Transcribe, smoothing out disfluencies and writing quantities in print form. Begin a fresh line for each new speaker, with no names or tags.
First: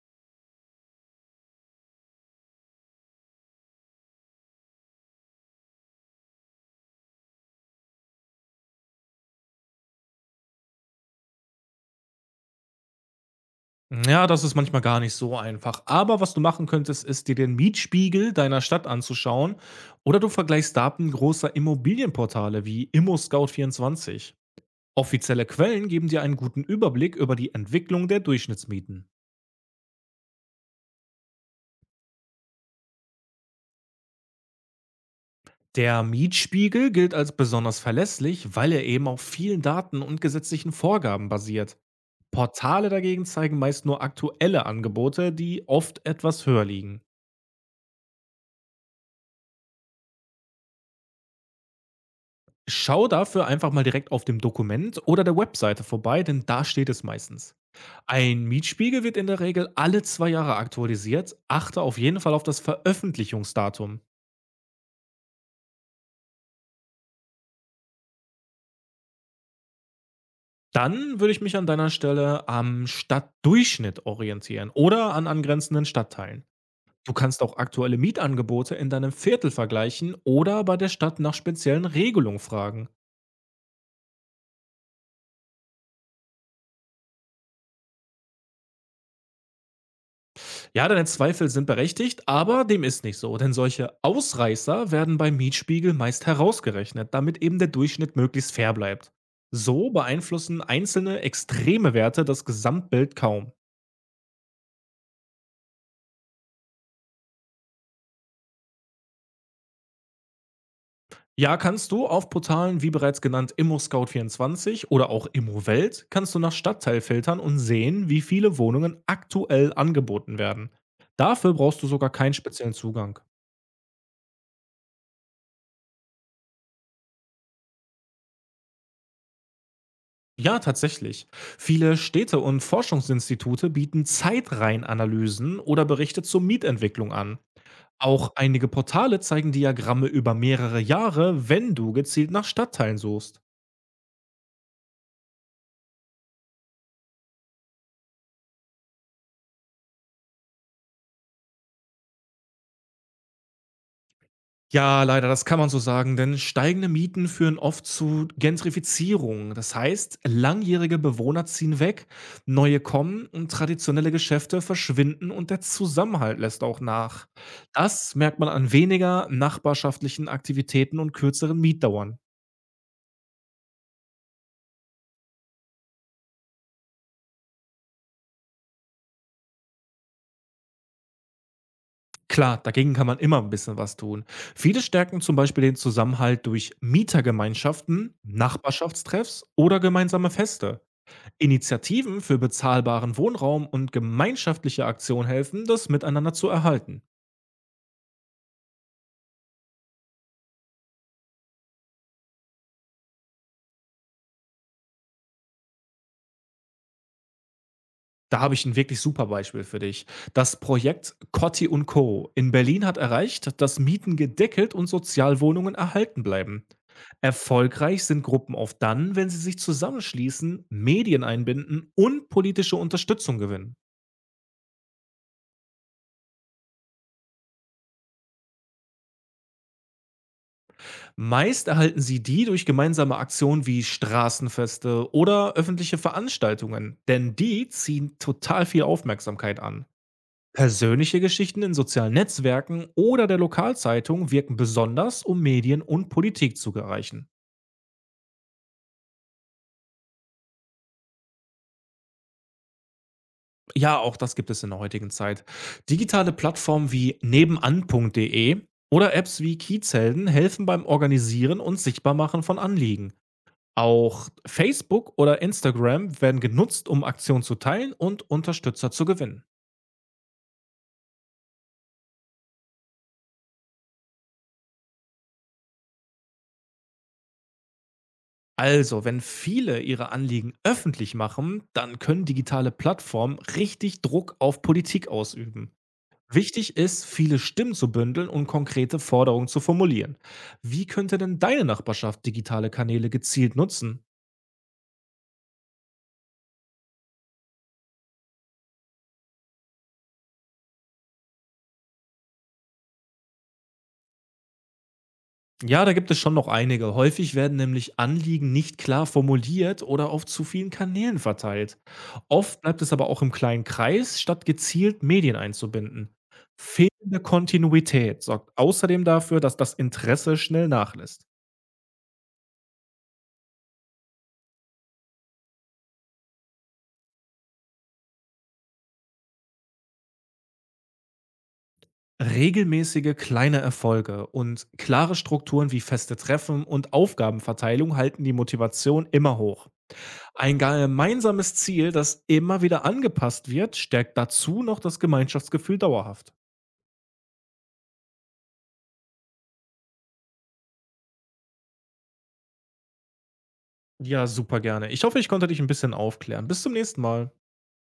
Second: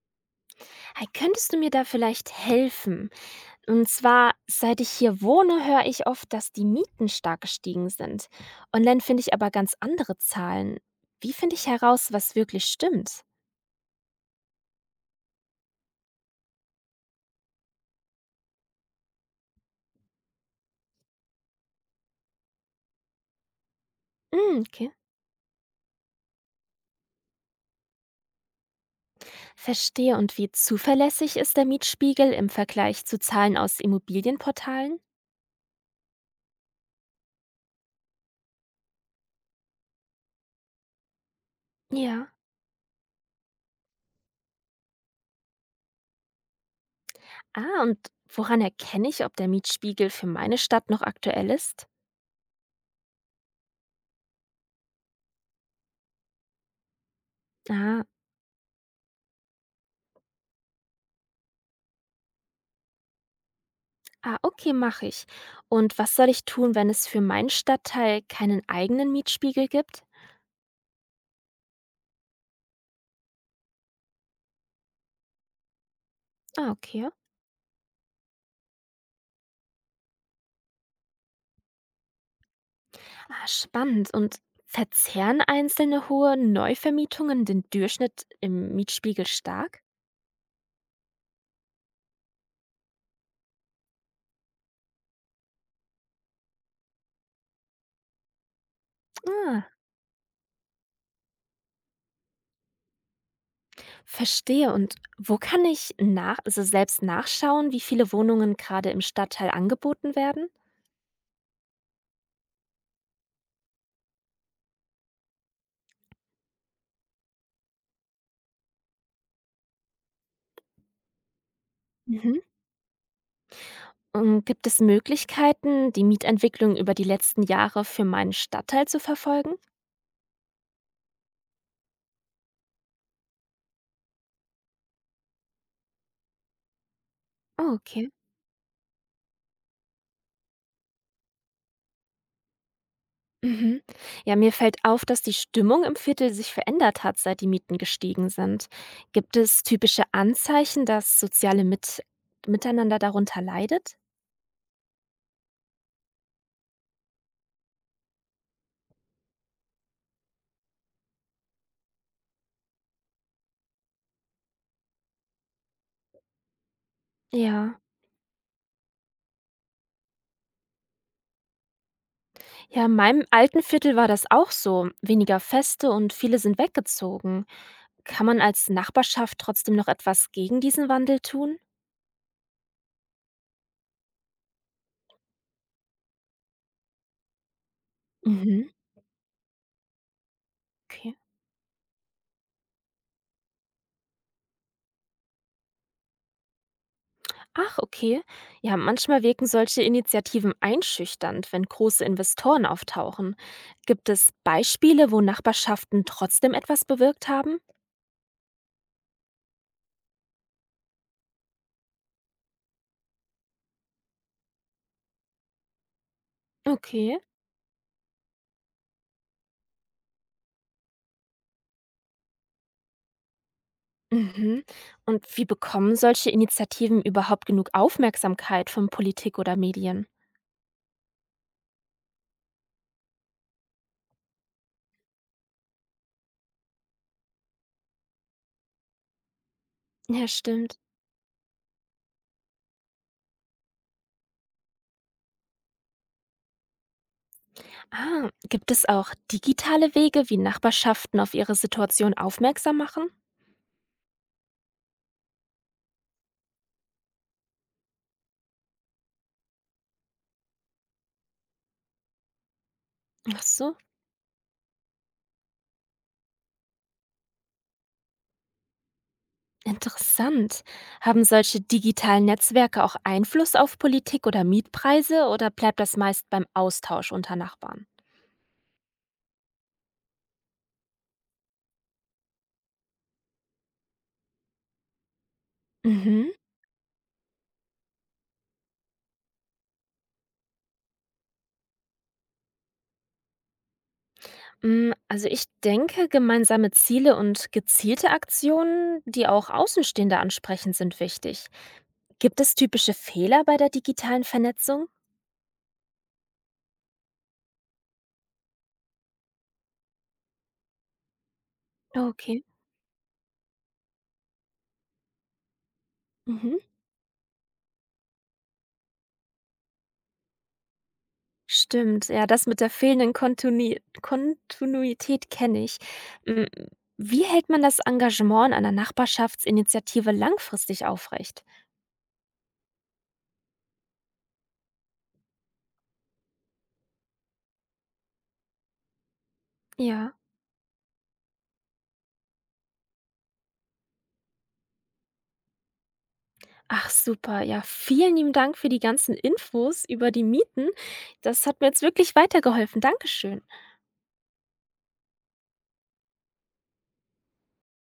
Hi, könntest du mir da vielleicht helfen? Und zwar, seit ich hier wohne, höre ich oft, dass die Mieten stark gestiegen sind. Online finde ich aber ganz andere Zahlen. Wie finde ich heraus, was wirklich stimmt?
Ja, das ist manchmal gar nicht so einfach. Aber was du machen könntest, ist dir den Mietspiegel deiner Stadt anzuschauen oder du vergleichst Daten großer Immobilienportale wie ImmoScout24.
Hm, okay.
Offizielle Quellen geben dir einen guten Überblick über die Entwicklung der Durchschnittsmieten.
Verstehe. Und wie zuverlässig ist der Mietspiegel im Vergleich zu Zahlen aus Immobilienportalen?
Der Mietspiegel gilt als besonders verlässlich, weil er eben auf vielen Daten und gesetzlichen Vorgaben basiert.
Ja.
Portale dagegen zeigen meist nur aktuelle Angebote, die oft etwas höher liegen.
Ah, und woran erkenne ich, ob der Mietspiegel für meine Stadt noch aktuell ist?
Schau dafür einfach mal direkt auf dem Dokument oder der Webseite vorbei, denn da steht es meistens.
Ah,
Ein Mietspiegel wird in der Regel alle 2 Jahre aktualisiert. Achte auf jeden Fall auf das Veröffentlichungsdatum.
ah, okay, mache ich. Und was soll ich tun, wenn es für meinen Stadtteil keinen eigenen Mietspiegel gibt?
Dann würde ich mich an deiner Stelle am Stadtdurchschnitt orientieren oder an angrenzenden Stadtteilen.
Ah, okay.
Du kannst auch aktuelle Mietangebote in deinem Viertel vergleichen oder bei der Stadt nach speziellen Regelungen fragen.
Ah, spannend. Und verzehren einzelne hohe Neuvermietungen den Durchschnitt im Mietspiegel stark?
Ja, deine Zweifel sind berechtigt, aber dem ist nicht so, denn solche Ausreißer werden beim Mietspiegel meist herausgerechnet, damit eben der Durchschnitt möglichst fair bleibt.
Ah,
So beeinflussen einzelne extreme Werte das Gesamtbild kaum.
verstehe. Und wo kann ich nach, also selbst nachschauen, wie viele Wohnungen gerade im Stadtteil angeboten werden?
Ja, kannst du auf Portalen wie bereits genannt immoscout 24 oder auch ImmoWelt kannst du nach Stadtteil filtern und sehen, wie viele Wohnungen aktuell angeboten werden. Dafür brauchst du sogar keinen
Mhm.
speziellen Zugang.
Und gibt es Möglichkeiten, die Mietentwicklung über die letzten Jahre für meinen Stadtteil zu verfolgen?
Ja, tatsächlich. Viele Städte und Forschungsinstitute bieten Zeitreihenanalysen oder Berichte zur Mietentwicklung an.
Oh, okay.
Auch einige Portale zeigen Diagramme über mehrere Jahre, wenn du gezielt nach Stadtteilen suchst.
Mhm. Ja, mir fällt auf, dass die Stimmung im Viertel sich verändert hat, seit die Mieten gestiegen sind. Gibt es typische Anzeichen, dass soziale Miteinander darunter leidet?
Ja, leider, das kann man so sagen, denn steigende Mieten führen oft zu Gentrifizierung. Das heißt, langjährige Bewohner ziehen weg, neue kommen und traditionelle Geschäfte verschwinden und der Zusammenhalt lässt auch nach.
Ja.
Das merkt man an weniger nachbarschaftlichen Aktivitäten und kürzeren Mietdauern.
Ja, in meinem alten Viertel war das auch so. Weniger Feste und viele sind weggezogen. Kann man als Nachbarschaft trotzdem noch etwas gegen diesen Wandel tun?
Klar, dagegen kann man immer ein bisschen was tun. Viele stärken zum Beispiel den Zusammenhalt durch Mietergemeinschaften,
Mhm.
Nachbarschaftstreffs oder gemeinsame Feste.
Okay.
Initiativen für bezahlbaren Wohnraum und gemeinschaftliche Aktionen helfen, das miteinander zu erhalten.
Ach, okay. Ja, manchmal wirken solche Initiativen einschüchternd, wenn große Investoren auftauchen. Gibt es Beispiele, wo Nachbarschaften trotzdem etwas bewirkt haben?
Da habe ich ein wirklich super Beispiel für dich. Das Projekt Cotti und Co. in Berlin hat erreicht, dass Mieten gedeckelt und Sozialwohnungen erhalten bleiben.
Okay.
Erfolgreich sind Gruppen oft dann, wenn sie sich zusammenschließen, Medien einbinden und politische Unterstützung gewinnen.
Mhm. Und wie bekommen solche Initiativen überhaupt genug Aufmerksamkeit von Politik oder Medien?
Meist erhalten sie die durch gemeinsame Aktionen wie Straßenfeste oder öffentliche Veranstaltungen, denn die ziehen total viel Aufmerksamkeit an.
Ja, stimmt.
Persönliche Geschichten in sozialen Netzwerken oder der Lokalzeitung wirken besonders, um Medien und Politik zu erreichen.
Ah, gibt es auch digitale Wege, wie Nachbarschaften auf ihre Situation aufmerksam machen?
Ja, auch das gibt es in der heutigen Zeit. Digitale Plattformen wie nebenan.de oder Apps wie Kiezhelden helfen beim Organisieren und Sichtbarmachen von Anliegen.
Ach so.
Auch Facebook oder Instagram werden genutzt, um Aktionen zu teilen und Unterstützer zu gewinnen.
Interessant. Haben solche digitalen Netzwerke auch Einfluss auf Politik oder Mietpreise oder bleibt das meist beim Austausch unter Nachbarn?
Also, wenn viele ihre Anliegen öffentlich machen, dann können digitale Plattformen richtig Druck auf Politik ausüben.
Mhm.
Wichtig ist, viele Stimmen zu bündeln und konkrete Forderungen zu formulieren. Wie könnte denn deine Nachbarschaft digitale Kanäle gezielt nutzen?
Mm, also ich denke, gemeinsame Ziele und gezielte Aktionen, die auch Außenstehende ansprechen, sind wichtig. Gibt es typische Fehler bei der digitalen Vernetzung?
Ja, da gibt es schon noch einige. Häufig werden nämlich Anliegen nicht klar formuliert oder auf zu vielen Kanälen verteilt.
Okay.
Oft bleibt es aber auch im kleinen Kreis, statt gezielt Medien einzubinden.
Mhm.
Fehlende Kontinuität sorgt außerdem dafür, dass das Interesse schnell nachlässt.
Stimmt, ja, das mit der fehlenden Kontunui Kontinuität kenne ich. Hm, wie hält man das Engagement an 'ner Nachbarschaftsinitiative langfristig aufrecht?
Regelmäßige kleine Erfolge und klare Strukturen wie feste Treffen und Aufgabenverteilung halten die Motivation immer hoch.
Ja.
Ein gemeinsames Ziel, das immer wieder angepasst wird, stärkt dazu noch das Gemeinschaftsgefühl dauerhaft.
Ach super, ja, vielen lieben Dank für die ganzen Infos über die Mieten. Das hat mir jetzt wirklich weitergeholfen. Dankeschön.
Ja, super gerne. Ich hoffe, ich konnte dich ein bisschen aufklären. Bis zum nächsten Mal.